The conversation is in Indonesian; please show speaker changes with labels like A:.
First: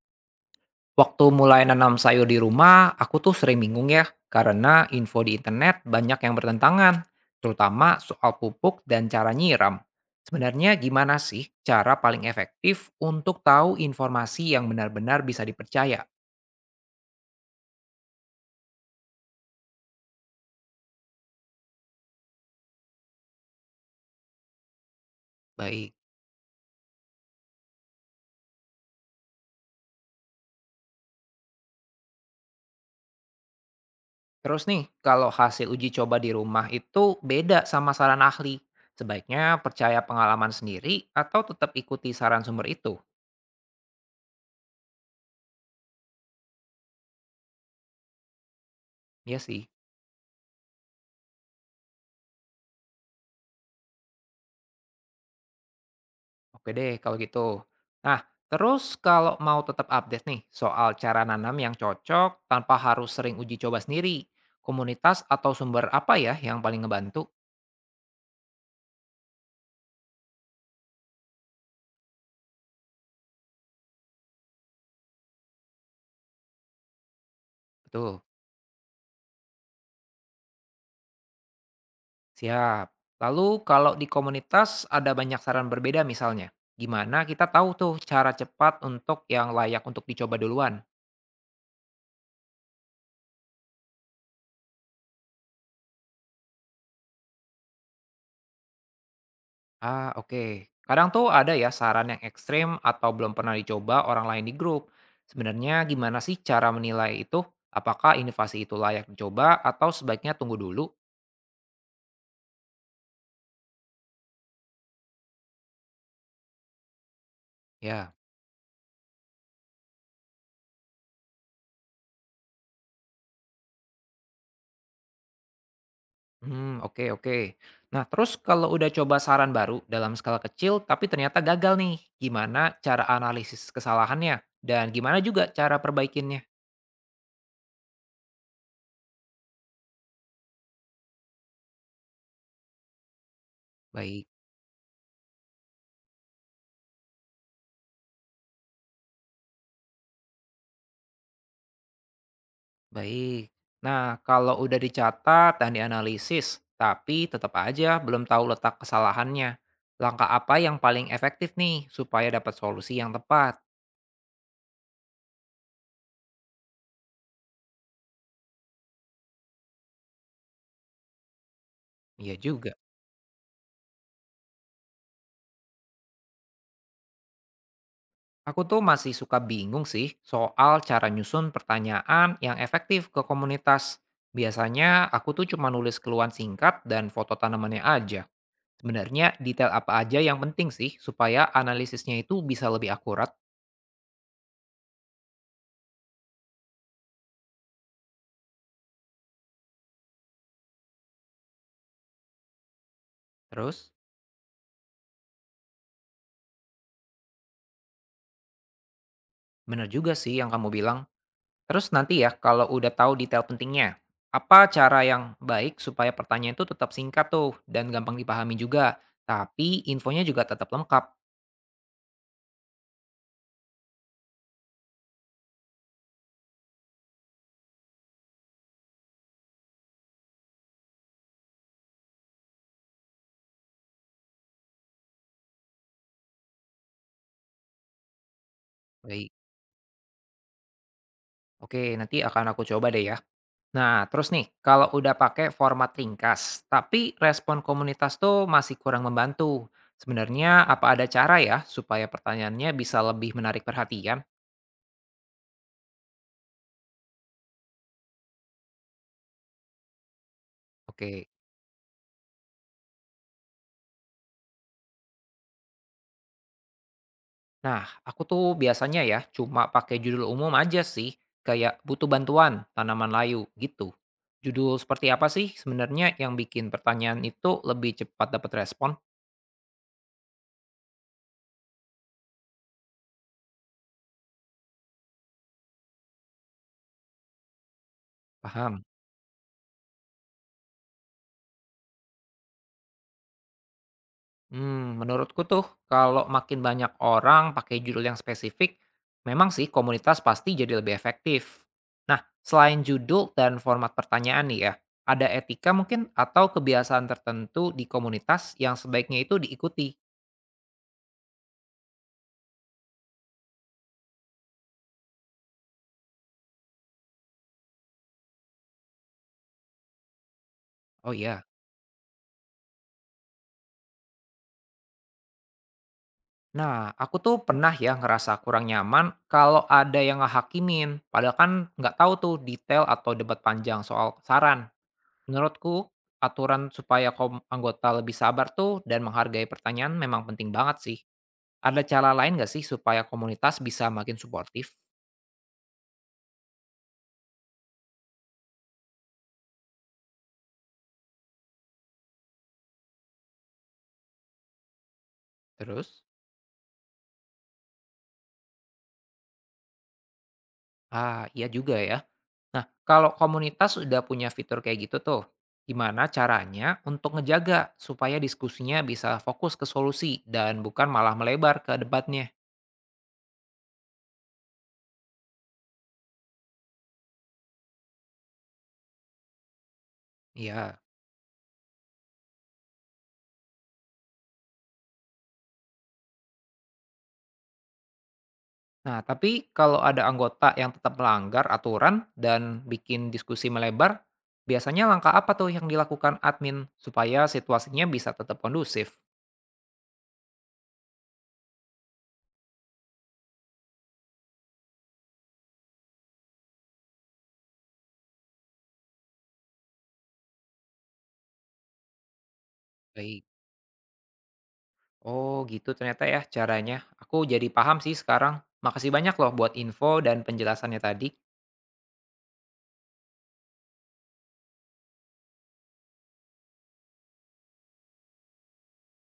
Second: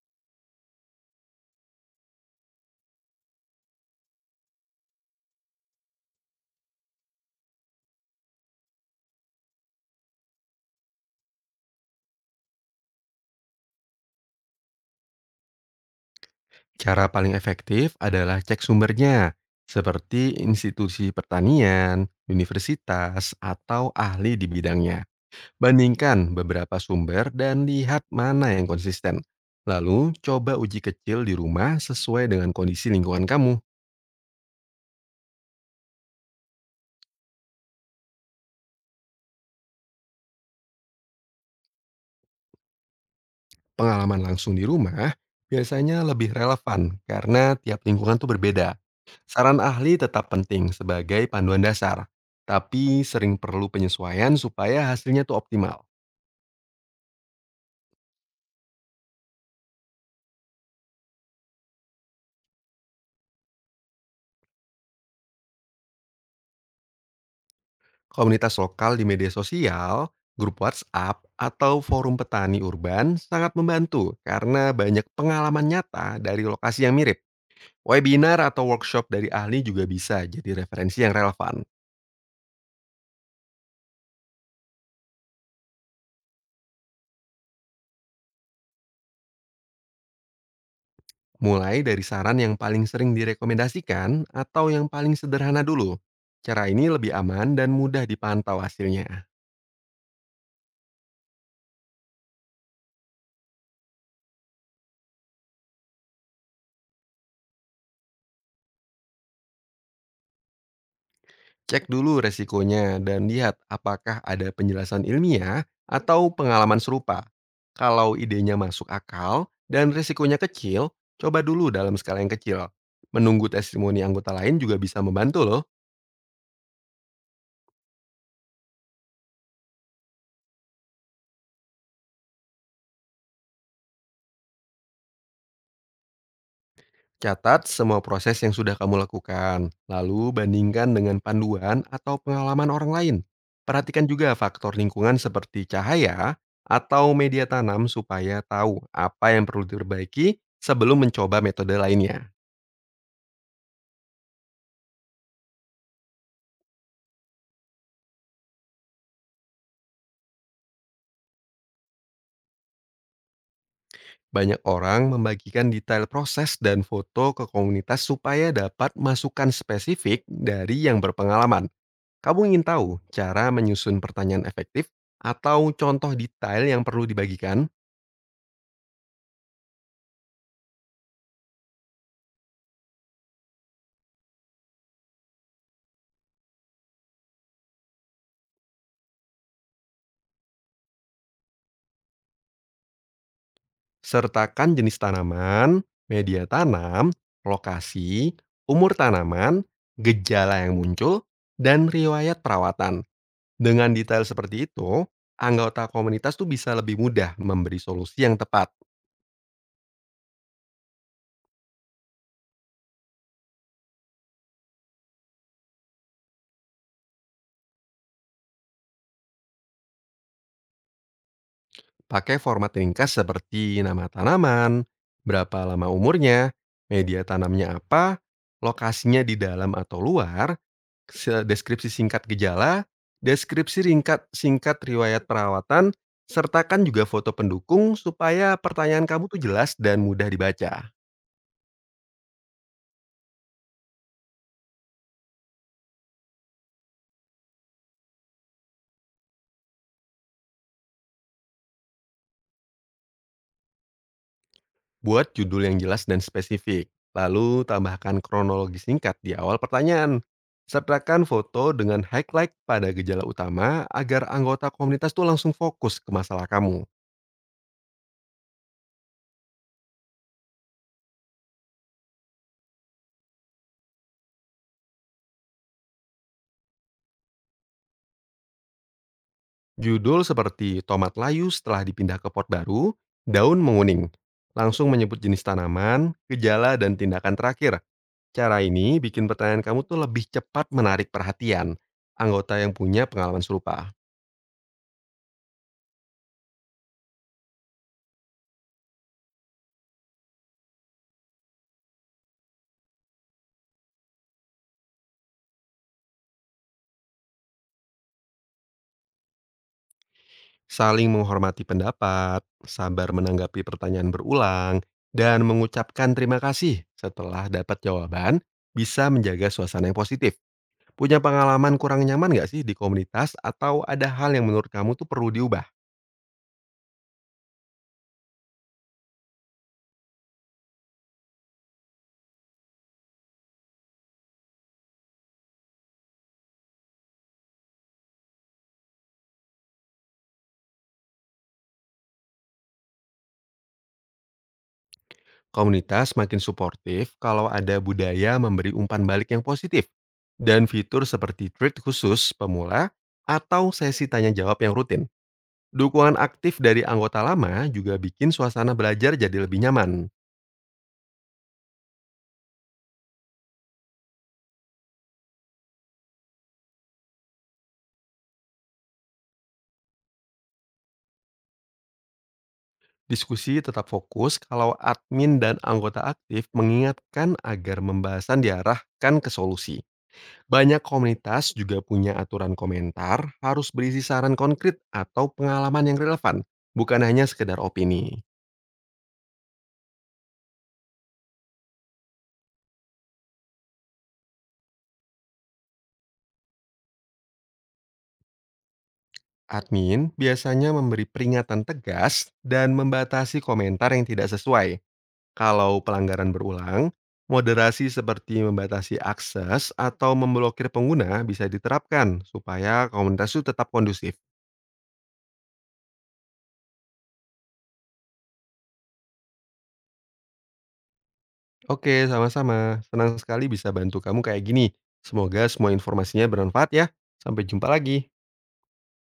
A: Waktu mulai nanam sayur di rumah, aku tuh sering bingung ya, karena info di internet banyak yang bertentangan, terutama soal pupuk dan cara nyiram. Sebenarnya gimana sih cara paling efektif untuk tahu informasi yang benar-benar bisa dipercaya?
B: Cara paling efektif adalah cek sumbernya, seperti institusi pertanian, universitas, atau ahli di bidangnya.
A: Baik.
B: Bandingkan beberapa sumber dan lihat mana yang konsisten. Lalu, coba uji kecil di rumah sesuai dengan kondisi lingkungan kamu.
A: Terus nih, kalau hasil uji coba di rumah itu beda sama saran ahli, sebaiknya percaya pengalaman sendiri atau tetap ikuti saran sumber itu?
B: Pengalaman langsung di rumah biasanya lebih relevan karena tiap lingkungan tuh berbeda.
A: Iya
B: Saran
A: sih.
B: ahli tetap penting sebagai panduan dasar, tapi sering perlu penyesuaian supaya hasilnya tuh optimal.
A: Oke deh kalau gitu. Nah, terus kalau mau tetap update nih soal cara nanam yang cocok tanpa harus sering uji coba sendiri, komunitas atau sumber apa ya yang paling ngebantu?
B: Komunitas lokal di media sosial, grup WhatsApp, atau forum petani urban sangat membantu karena banyak pengalaman nyata dari lokasi yang mirip.
A: Betul,
B: Webinar atau workshop dari ahli juga bisa jadi referensi yang relevan.
A: siap. Lalu kalau di komunitas ada banyak saran berbeda misalnya, gimana kita tahu tuh cara cepat untuk yang layak untuk dicoba duluan?
B: Mulai dari saran yang paling sering direkomendasikan atau yang paling sederhana dulu. Cara ini lebih aman dan mudah dipantau hasilnya.
A: Ah, oke. Kadang tuh ada ya saran yang ekstrem atau belum pernah dicoba orang lain di grup. Sebenarnya gimana sih cara menilai itu? Apakah inovasi itu layak dicoba atau sebaiknya tunggu dulu?
B: Cek dulu resikonya dan lihat apakah ada penjelasan ilmiah atau pengalaman serupa.
A: Ya,
B: Kalau idenya masuk akal dan resikonya kecil, coba dulu dalam skala yang kecil. Menunggu testimoni anggota lain juga bisa membantu loh.
A: oke, oke. Nah, terus kalau udah coba saran baru dalam skala kecil tapi ternyata gagal nih, gimana cara analisis kesalahannya? Dan gimana juga cara perbaikinnya?
B: Catat semua proses yang sudah kamu lakukan, lalu bandingkan dengan panduan atau pengalaman orang lain. Perhatikan
A: Baik.
B: juga faktor lingkungan seperti cahaya atau media tanam supaya tahu apa yang perlu diperbaiki sebelum mencoba metode lainnya.
A: Baik. Nah, kalau udah dicatat dan dianalisis, tapi tetap aja belum tahu letak kesalahannya. Langkah apa yang paling efektif nih supaya dapat solusi yang tepat?
B: Banyak orang membagikan detail proses dan foto ke komunitas supaya dapat masukan spesifik dari yang berpengalaman.
A: Iya
B: Kamu ingin
A: juga.
B: tahu cara menyusun pertanyaan efektif atau contoh detail yang perlu dibagikan?
A: Aku tuh masih suka bingung sih soal cara nyusun pertanyaan yang efektif ke komunitas. Biasanya aku tuh cuma nulis keluhan singkat dan foto tanamannya aja. Sebenarnya detail apa aja yang penting sih supaya analisisnya itu bisa lebih akurat.
B: Sertakan jenis tanaman, media tanam, lokasi, umur tanaman, gejala yang muncul, dan riwayat perawatan.
A: Terus,
B: Dengan detail seperti itu, anggota komunitas tuh bisa lebih mudah memberi solusi yang tepat.
A: bener juga sih yang kamu bilang. Terus nanti ya, kalau udah tahu detail pentingnya, apa cara yang baik supaya pertanyaan itu tetap singkat tuh dan gampang dipahami juga, tapi infonya juga tetap lengkap?
B: Pakai format ringkas seperti nama tanaman, berapa lama umurnya, media tanamnya apa, lokasinya di dalam atau luar, deskripsi singkat gejala, deskripsi singkat riwayat perawatan, sertakan juga foto pendukung supaya pertanyaan kamu
A: Baik.
B: tuh jelas dan mudah dibaca.
A: Oke, nanti akan aku coba deh ya. Nah, terus nih, kalau udah pakai format ringkas, tapi respon komunitas tuh masih kurang membantu. Sebenarnya apa ada cara ya supaya pertanyaannya bisa lebih menarik perhatian?
B: Buat judul yang jelas dan spesifik, lalu tambahkan kronologi singkat di awal pertanyaan. Sertakan
A: Oke.
B: foto dengan highlight pada gejala utama agar anggota komunitas tuh langsung fokus ke masalah kamu.
A: Nah, aku tuh biasanya ya cuma pakai judul umum aja sih, kayak butuh bantuan tanaman layu gitu. Judul seperti apa sih sebenarnya yang bikin pertanyaan itu lebih cepat dapat respon?
B: Judul seperti tomat layu setelah dipindah ke pot baru, daun menguning. Langsung menyebut jenis tanaman, gejala, dan tindakan terakhir. Cara
A: Paham?
B: ini bikin pertanyaan kamu tuh lebih cepat menarik perhatian anggota yang punya pengalaman serupa.
A: Hmm, menurutku tuh kalau makin banyak orang pakai judul yang spesifik, memang sih komunitas pasti jadi lebih efektif. Nah, selain judul dan format pertanyaan nih ya, ada etika mungkin atau kebiasaan tertentu di komunitas yang sebaiknya itu diikuti?
B: Saling menghormati pendapat, sabar menanggapi pertanyaan berulang, dan mengucapkan terima kasih setelah dapat jawaban bisa menjaga suasana yang positif.
A: Oh
B: Punya
A: iya.
B: pengalaman kurang nyaman nggak sih di komunitas atau ada hal yang menurut kamu tuh perlu diubah?
A: Nah, aku tuh pernah ya ngerasa kurang nyaman kalau ada yang ngehakimin, padahal kan nggak tahu tuh detail atau debat panjang soal saran. Menurutku, aturan supaya anggota lebih sabar tuh dan menghargai pertanyaan memang penting banget sih. Ada cara lain nggak sih supaya komunitas bisa makin suportif?
B: Komunitas makin suportif kalau ada budaya memberi umpan balik yang positif dan fitur seperti treat khusus pemula atau sesi tanya jawab yang rutin.
A: Terus?
B: Dukungan aktif dari anggota lama juga bikin suasana belajar jadi lebih nyaman.
A: Ah, iya juga ya. Nah, kalau komunitas sudah punya fitur kayak gitu tuh, gimana caranya untuk ngejaga supaya diskusinya bisa fokus ke solusi dan bukan malah melebar ke debatnya?
B: Diskusi tetap fokus kalau admin dan anggota aktif mengingatkan agar pembahasan diarahkan ke solusi.
A: Iya.
B: Banyak komunitas juga punya aturan komentar harus berisi saran konkret atau pengalaman yang relevan, bukan hanya sekedar opini.
A: Nah, tapi kalau ada anggota yang tetap melanggar aturan dan bikin diskusi melebar, biasanya langkah apa tuh yang dilakukan admin supaya situasinya bisa tetap kondusif?
B: Admin biasanya memberi peringatan tegas dan membatasi komentar yang tidak sesuai. Kalau pelanggaran berulang, moderasi seperti membatasi akses atau memblokir pengguna bisa diterapkan supaya
A: Baik.
B: komunitas itu tetap kondusif.
A: Oh, gitu ternyata ya caranya. Aku jadi paham sih sekarang. Makasih banyak loh buat info dan penjelasannya tadi.
B: Oke, sama-sama. Senang sekali bisa bantu kamu kayak gini. Semoga semua informasinya bermanfaat ya. Sampai jumpa lagi.